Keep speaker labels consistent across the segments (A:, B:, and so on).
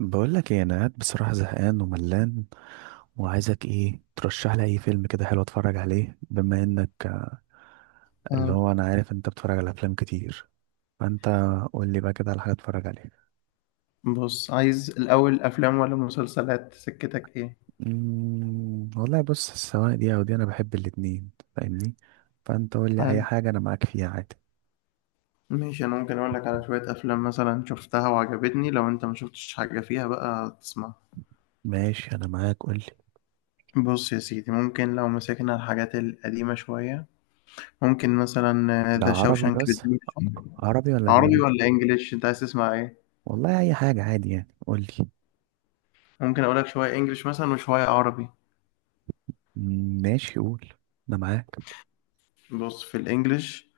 A: بقول لك ايه، انا قاعد بصراحه زهقان وملان، وعايزك ايه ترشح لي اي فيلم كده حلو اتفرج عليه. بما انك اللي
B: اه.
A: هو انا عارف انت بتتفرج على افلام كتير، فانت قول لي بقى كده على حاجه اتفرج عليها.
B: بص، عايز الأول أفلام ولا مسلسلات سكتك إيه؟
A: والله بص، سواء دي او دي، انا بحب الاتنين، فاهمني. فانت قول لي اي
B: حال.
A: حاجه انا معاك فيها عادي.
B: ماشي، أنا ممكن أقول لك على شوية أفلام مثلا شفتها وعجبتني، لو أنت ما شفتش حاجة فيها بقى تسمع.
A: ماشي، انا معاك، قول لي.
B: بص يا سيدي، ممكن لو مسكنا الحاجات القديمة شوية ممكن مثلا
A: ده
B: ذا
A: عربي
B: شاوشانك
A: بس،
B: ريديمشن.
A: عربي ولا
B: عربي
A: اجنبي؟
B: ولا إنجليش أنت عايز تسمع إيه؟
A: والله اي حاجه عادي، يعني قول لي.
B: ممكن أقول لك شوية إنجليش مثلا وشوية عربي.
A: ماشي، قول، انا معاك.
B: بص في الإنجليش،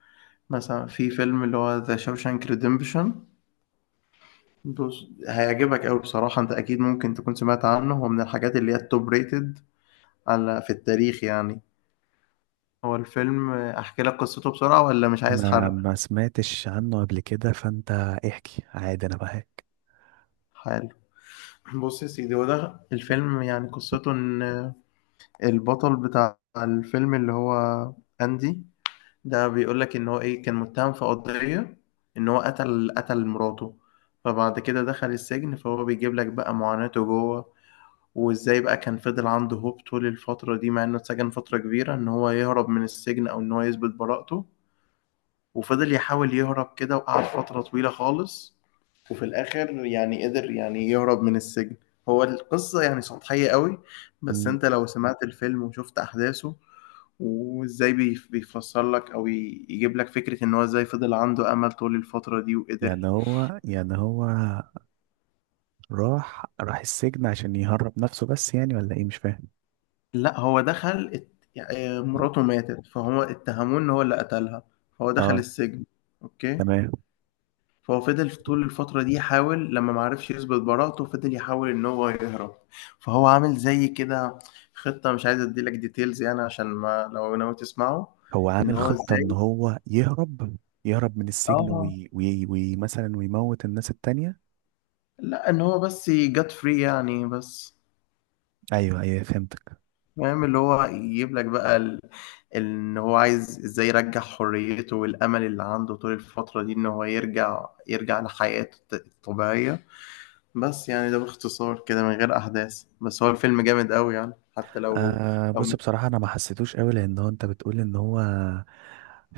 B: مثلا في فيلم اللي هو ذا شاوشانك ريديمشن. بص هيعجبك قوي بصراحة، انت اكيد ممكن تكون سمعت عنه، هو من الحاجات اللي هي التوب ريتد على في التاريخ يعني. هو الفيلم احكي لك قصته بسرعة ولا مش عايز
A: انا
B: حرق؟
A: ما سمعتش عنه قبل كده، فانت احكي عادي، انا بهاك.
B: حلو. بص يا سيدي، هو ده الفيلم، يعني قصته ان البطل بتاع الفيلم اللي هو اندي ده بيقول لك ان هو ايه كان متهم في قضية ان هو قتل مراته. فبعد كده دخل السجن، فهو بيجيب لك بقى معاناته جوه، وازاي بقى كان فضل عنده هوب طول الفترة دي مع انه اتسجن فترة كبيرة ان هو يهرب من السجن او ان هو يثبت براءته. وفضل يحاول يهرب كده وقعد فترة طويلة خالص، وفي الاخر يعني قدر يعني يهرب من السجن. هو القصة يعني سطحية قوي، بس
A: مم.
B: انت لو سمعت الفيلم وشفت احداثه وازاي بيفسر لك او يجيب لك فكرة ان هو ازاي فضل عنده امل طول الفترة دي
A: يعني
B: وقدر.
A: هو يعني هو راح السجن عشان يهرب نفسه، بس يعني ولا ايه مش فاهم؟
B: لا، هو يعني مراته ماتت فهو اتهموه ان هو اللي قتلها، فهو دخل
A: اه،
B: السجن. اوكي.
A: تمام.
B: فهو فضل في طول الفترة دي يحاول، لما معرفش يثبت براءته فضل يحاول ان هو يهرب. فهو عامل زي كده خطة، مش عايز اديلك ديتيلز يعني عشان ما لو ناوي تسمعه.
A: هو
B: ان
A: عامل
B: هو
A: خطة ان
B: ازاي.
A: هو يهرب من السجن،
B: اه.
A: وي وي وي مثلا ويموت الناس التانية.
B: لا، ان هو بس جت فري يعني بس.
A: ايوه ايوه، فهمتك.
B: فاهم اللي هو يجيب لك بقى ان هو عايز ازاي يرجع حريته والامل اللي عنده طول الفترة دي ان هو يرجع لحياته الطبيعية. بس يعني ده باختصار كده من غير احداث، بس هو الفيلم جامد قوي يعني، حتى لو
A: آه،
B: لو
A: بص بصراحة أنا ما حسيتوش قوي، لأن هو أنت بتقول إن هو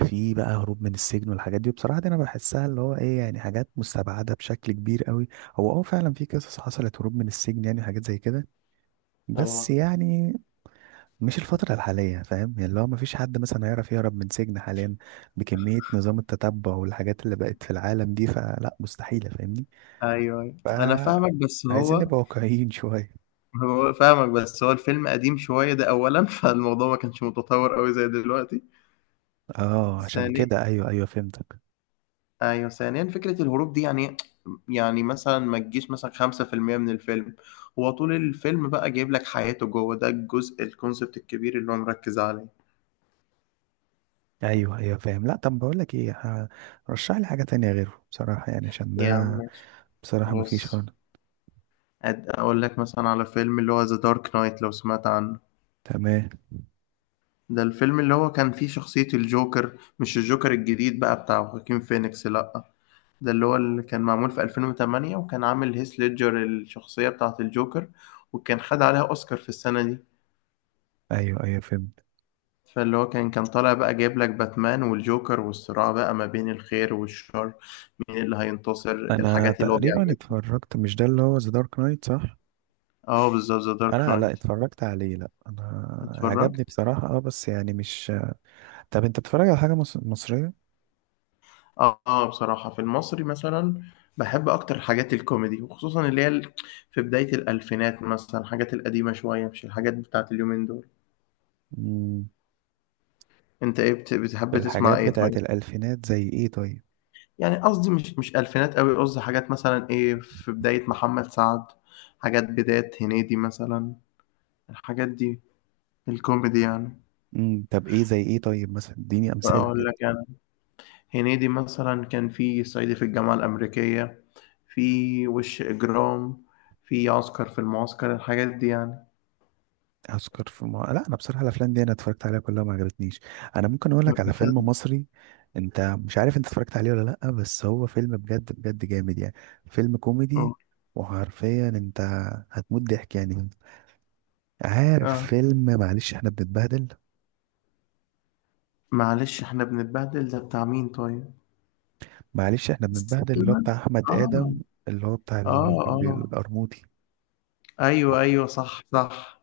A: في بقى هروب من السجن والحاجات دي، وبصراحة دي أنا بحسها اللي هو إيه يعني حاجات مستبعدة بشكل كبير قوي. هو فعلا في قصص حصلت هروب من السجن، يعني حاجات زي كده، بس
B: اه.
A: يعني مش الفترة الحالية، فاهم يعني، اللي هو ما فيش حد مثلا هيعرف يهرب من سجن حاليا بكمية نظام التتبع والحاجات اللي بقت في العالم دي، فلا مستحيلة، فاهمني.
B: ايوه ايوه
A: ف
B: انا فاهمك، بس
A: عايزين
B: هو
A: نبقى واقعيين شوية.
B: هو فاهمك، بس هو الفيلم قديم شوية ده اولا فالموضوع ما كانش متطور قوي زي دلوقتي.
A: اه، عشان
B: ثانيا.
A: كده ايوه ايوه فهمتك.
B: ايوه، ثانيا فكره الهروب دي يعني، يعني مثلا ما تجيش مثلا 5% من الفيلم. هو طول الفيلم بقى جايب لك حياته جوه، ده الجزء الكونسبت الكبير اللي هو مركز عليه.
A: ايوه ايوه فاهم. لا طب بقول لك ايه، رشح لي حاجه تانية غيره بصراحه، يعني عشان ده
B: يعني ماشي.
A: بصراحه ما فيش
B: بص،
A: خالص.
B: اقول لك مثلا على فيلم اللي هو ذا دارك نايت لو سمعت عنه.
A: تمام.
B: ده الفيلم اللي هو كان فيه شخصية الجوكر، مش الجوكر الجديد بقى بتاع خواكين فينيكس، لأ، ده اللي كان معمول في 2008، وكان عامل هيث ليدجر الشخصية بتاعة الجوكر، وكان خد عليها أوسكار في السنة دي.
A: ايوه ايوه فهمت.
B: فاللي هو كان طالع بقى جايب لك باتمان والجوكر والصراع بقى ما بين الخير والشر، مين اللي هينتصر،
A: انا
B: الحاجات اللي هو
A: تقريبا
B: بيعملها.
A: اتفرجت، مش ده اللي هو ذا دارك نايت صح؟
B: اه بالظبط ذا دارك
A: انا، لا
B: نايت.
A: اتفرجت عليه، لا انا عجبني
B: اتفرجت.
A: بصراحه، اه، بس يعني مش... طب انت بتتفرج على حاجه مصريه؟
B: اه آه، بصراحة في المصري مثلا بحب اكتر حاجات الكوميدي، وخصوصا اللي هي في بداية الالفينات مثلا الحاجات القديمة شوية مش الحاجات بتاعت اليومين دول.
A: امم
B: انت ايه بتحب تسمع
A: بالحاجات
B: ايه
A: بتاعت
B: طيب؟
A: الالفينات زي ايه طيب؟
B: يعني قصدي مش الفينات قوي، قصدي حاجات مثلا ايه في بداية محمد سعد، حاجات بداية هنيدي مثلا، الحاجات دي الكوميدي يعني.
A: طب ايه زي ايه طيب، مثلا اديني امثله
B: أقول
A: كده.
B: لك أنا. هنيدي مثلا كان في صعيدي في الجامعة الأمريكية، في وش إجرام، في عسكر في المعسكر، الحاجات دي يعني.
A: هسكر في ما... لا انا بصراحه الافلام دي انا اتفرجت عليها كلها ما عجبتنيش. انا ممكن اقول
B: طب
A: لك على فيلم
B: بجد؟
A: مصري، انت مش عارف انت اتفرجت عليه ولا لا، بس هو فيلم بجد بجد جامد يعني. فيلم
B: أه
A: كوميدي، وحرفيا انت هتموت ضحك يعني. عارف
B: آه.
A: فيلم معلش احنا بنتبهدل؟
B: معلش إحنا بنتبهدل ده بتاع مين طيب؟
A: معلش احنا بنتبهدل اللي هو
B: سلمان.
A: بتاع احمد
B: آه.
A: ادم، اللي هو بتاع اللي هو
B: آه
A: كان بيقول
B: آه
A: القرموطي.
B: أيوه أيوه صح صح.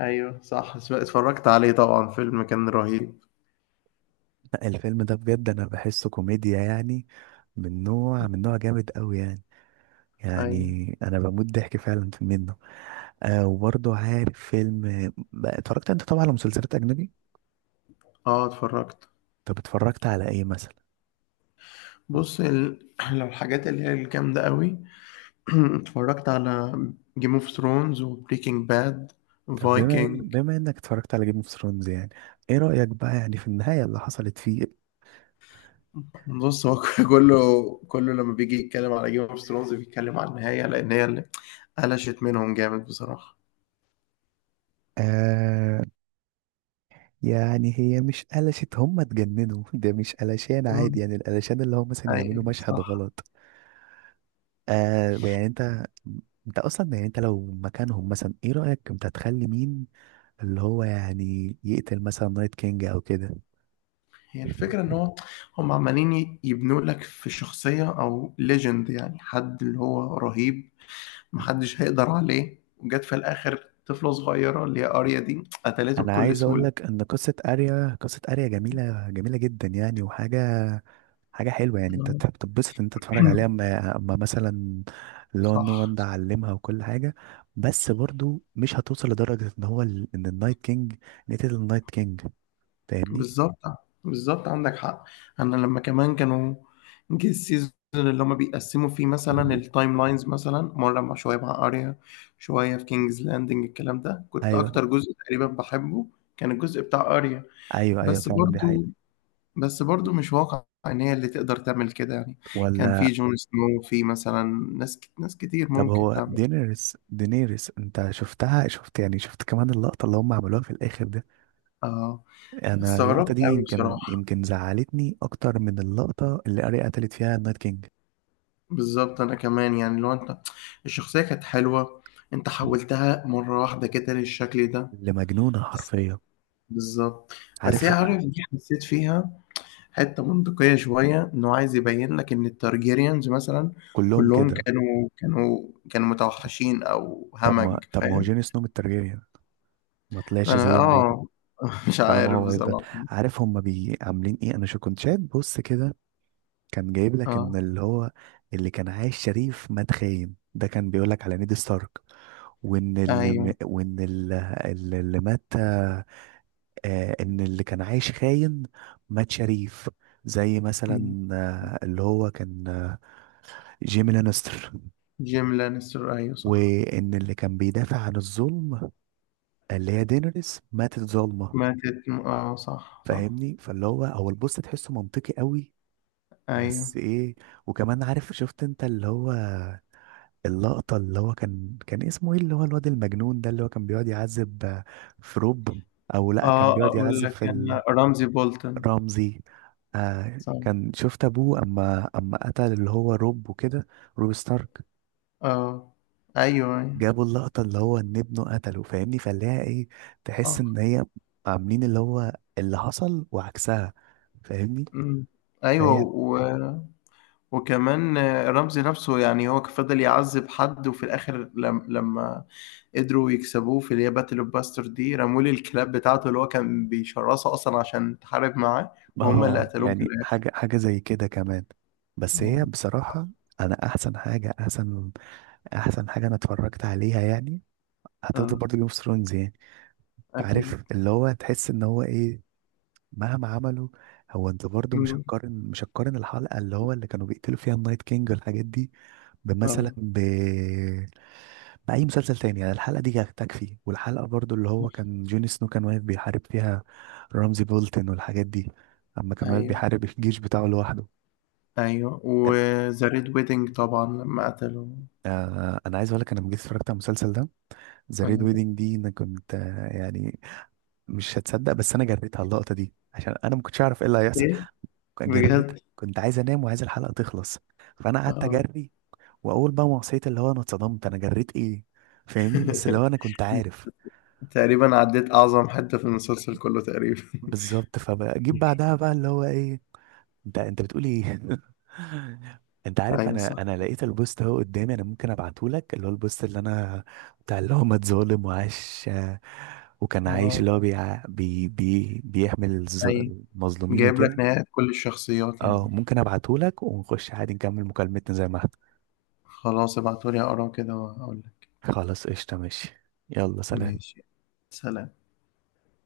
B: أيوه صح، اتفرجت عليه طبعا، فيلم كان رهيب.
A: لا، الفيلم ده بجد انا بحسه كوميديا، يعني من نوع جامد قوي يعني.
B: أيوه.
A: يعني انا بموت ضحك فعلا في منه. آه، وبرضه عارف فيلم بقى اتفرجت انت طبعا على مسلسلات اجنبي.
B: آه اتفرجت.
A: طب اتفرجت على ايه مثلا؟
B: بص لو الحاجات اللي هي الجامدة قوي اتفرجت على جيم اوف ثرونز وبريكنج باد
A: طب بما ان
B: فايكنج.
A: بما انك اتفرجت على جيم اوف ثرونز، يعني ايه رأيك بقى يعني في النهاية اللي حصلت فيه؟
B: بص هو كله كله لما بيجي يتكلم على جيم اوف ثرونز بيتكلم على النهاية، لأن هي اللي قلشت منهم جامد بصراحة.
A: آه. يعني هي مش قلشت، هم اتجننوا ده مش قلشان عادي،
B: مم.
A: يعني القلشان اللي هم مثلا يعملوا
B: أيوة
A: مشهد
B: صح.
A: غلط. آه، يعني انت اصلا يعني انت لو مكانهم، مثلا ايه رأيك انت تخلي مين اللي هو يعني يقتل مثلا نايت كينج او كده؟
B: هي الفكرة إن هو، هم عمالين يبنوا لك في شخصية أو ليجند، يعني حد اللي هو رهيب محدش هيقدر عليه، وجت في الآخر طفلة صغيرة اللي هي أريا دي قتلته
A: انا
B: بكل
A: عايز اقول لك
B: سهولة.
A: ان قصه اريا جميله جميله جدا يعني، وحاجه حلوه، يعني انت تحب تتبسط ان انت تتفرج عليها. اما مثلا اللي هو نو وان
B: صح.
A: ده علمها وكل حاجه، بس برضو مش هتوصل لدرجه ان هو ان النايت كينج نتيجة النايت كينج، فاهمني.
B: بالظبط، بالظبط عندك حق. انا لما كمان كانوا جه السيزون اللي هما بيقسموا فيه مثلا التايم لاينز، مثلا مره مع شويه مع اريا، شويه في كينجز لاندنج، الكلام ده كنت
A: ايوه
B: اكتر جزء تقريبا بحبه، كان الجزء بتاع اريا.
A: ايوه ايوه،
B: بس
A: فعلا دي حقيقه.
B: برضو بس برضو مش واقع ان هي اللي تقدر تعمل كده يعني. كان في
A: ولا
B: جون سنو، في مثلا ناس ناس كتير
A: طب
B: ممكن
A: هو
B: تعمل.
A: دينيريس انت شفتها، شفت يعني شفت كمان اللقطه اللي هم عملوها في الاخر دي؟
B: اه،
A: انا اللقطه
B: استغربت
A: دي
B: قوي
A: يمكن
B: بصراحه.
A: يمكن زعلتني اكتر من اللقطه اللي اريا قتلت فيها النايت كينج،
B: بالظبط، انا كمان يعني لو انت، الشخصية كانت حلوة، انت حولتها مرة واحدة كده للشكل ده.
A: اللي مجنونه حرفيا،
B: بالظبط. بس هي
A: عارف.
B: عارف دي حسيت فيها حتة منطقية شوية، انه عايز يبين لك ان التارجيريانز مثلا
A: كلهم
B: كلهم
A: كده.
B: كانوا متوحشين او
A: طب ما
B: همج،
A: طب ما هو
B: فاهم.
A: جون سنو من الترجية، ما طلعش
B: انا
A: زيهم ليه؟
B: اه مش
A: طالما
B: عارف
A: هو هيفضل،
B: بصراحة بس.
A: عارف هما عاملين ايه. انا شو كنت شايف، بص كده، كان جايب لك ان
B: اه
A: اللي هو اللي كان عايش شريف مات خاين. ده كان بيقول لك على نيد ستارك، وان اللي م-
B: ايوه
A: وان اللي, اللي مات. آه، ان اللي كان عايش خاين مات شريف، زي مثلا اللي هو كان جيمي لانستر.
B: جيم لانستر ايوه صح.
A: وان اللي كان بيدافع عن الظلم اللي هي دينيريس ماتت ظالمة،
B: ماتت اه صح صح.
A: فاهمني، فاللي هو هو البوست تحسه منطقي قوي.
B: ايوه.
A: بس ايه؟ وكمان عارف، شفت انت اللي هو اللقطة اللي هو كان اسمه ايه، اللي هو الواد المجنون ده اللي هو كان بيقعد يعذب في روب؟ او لا، كان
B: آه
A: بيقعد
B: أقول
A: يعذب
B: لك
A: في
B: أنا رمزي بولتن.
A: رمزي. آه،
B: صح.
A: كان شفت ابوه اما قتل اللي هو روب وكده، روب ستارك؟
B: آه. أيوه أيوه
A: جابوا اللقطة اللي هو ان ابنه قتله، فاهمني، فاللي هي ايه، تحس
B: صح.
A: ان هي عاملين اللي هو اللي حصل وعكسها، فاهمني.
B: مم. أيوه
A: فهي،
B: و... وكمان رمزي نفسه يعني هو فضل يعذب حد، وفي الآخر لم... لما قدروا يكسبوه في اللي هي باتل أوف باستر دي، رموا لي الكلاب بتاعته اللي هو كان بيشرسه أصلا عشان تحارب معاه، وهم اللي
A: اه،
B: قتلوه في
A: يعني
B: الآخر.
A: حاجة زي كده كمان. بس
B: آه.
A: هي بصراحة، انا احسن حاجة انا اتفرجت عليها يعني هتفضل
B: آه
A: برضه جيم اوف ثرونز يعني.
B: أكيد.
A: عارف اللي هو تحس ان هو ايه، مهما عملوا، هو انت برضو مش
B: مم.
A: هتقارن مش هتقارن الحلقه اللي هو اللي كانوا بيقتلوا فيها النايت كينج والحاجات دي بمثلا
B: آه
A: باي مسلسل تاني. يعني الحلقه دي تكفي، والحلقه برضو اللي هو
B: صح
A: كان جون سنو كان واقف بيحارب فيها رمزي بولتن والحاجات دي، اما كان واقف
B: أيوه
A: بيحارب الجيش بتاعه لوحده.
B: أيوه. وذا ريد ويدنج طبعا لما قتلوا.
A: آه، انا عايز اقول لك، انا لما جيت اتفرجت على المسلسل ده، ذا ريد
B: آه.
A: ويدنج دي انا كنت يعني مش هتصدق، بس انا جريتها اللقطه دي عشان انا ما كنتش اعرف ايه اللي هيحصل.
B: إيه؟
A: جربتها،
B: بجد.
A: كنت عايز انام وعايز الحلقه تخلص، فانا قعدت
B: اه
A: اجري. واول بقى ما وصلت اللي هو، انا اتصدمت انا جريت ايه، فاهمني. بس اللي هو انا كنت عارف.
B: تقريبا عديت اعظم حتة في المسلسل كله تقريبا
A: بالظبط، فبجيب بعدها بقى اللي هو ايه، انت بتقول ايه. انت عارف،
B: ايوه
A: انا
B: صح.
A: انا لقيت البوست اهو قدامي، انا ممكن ابعته لك، اللي هو البوست اللي انا بتاع اللي هو ما اتظالم وعاش، وكان عايش
B: اه
A: اللي هو بيحمل الظ-
B: ايوه
A: المظلومين
B: جايب لك
A: وكده.
B: نهاية كل الشخصيات
A: اه،
B: يعني.
A: ممكن ابعته لك ونخش عادي نكمل مكالمتنا زي ما احنا.
B: خلاص ابعتولي اقراه كده واقول لك.
A: خلاص قشطة، ماشي، يلا سلام.
B: ماشي. سلام.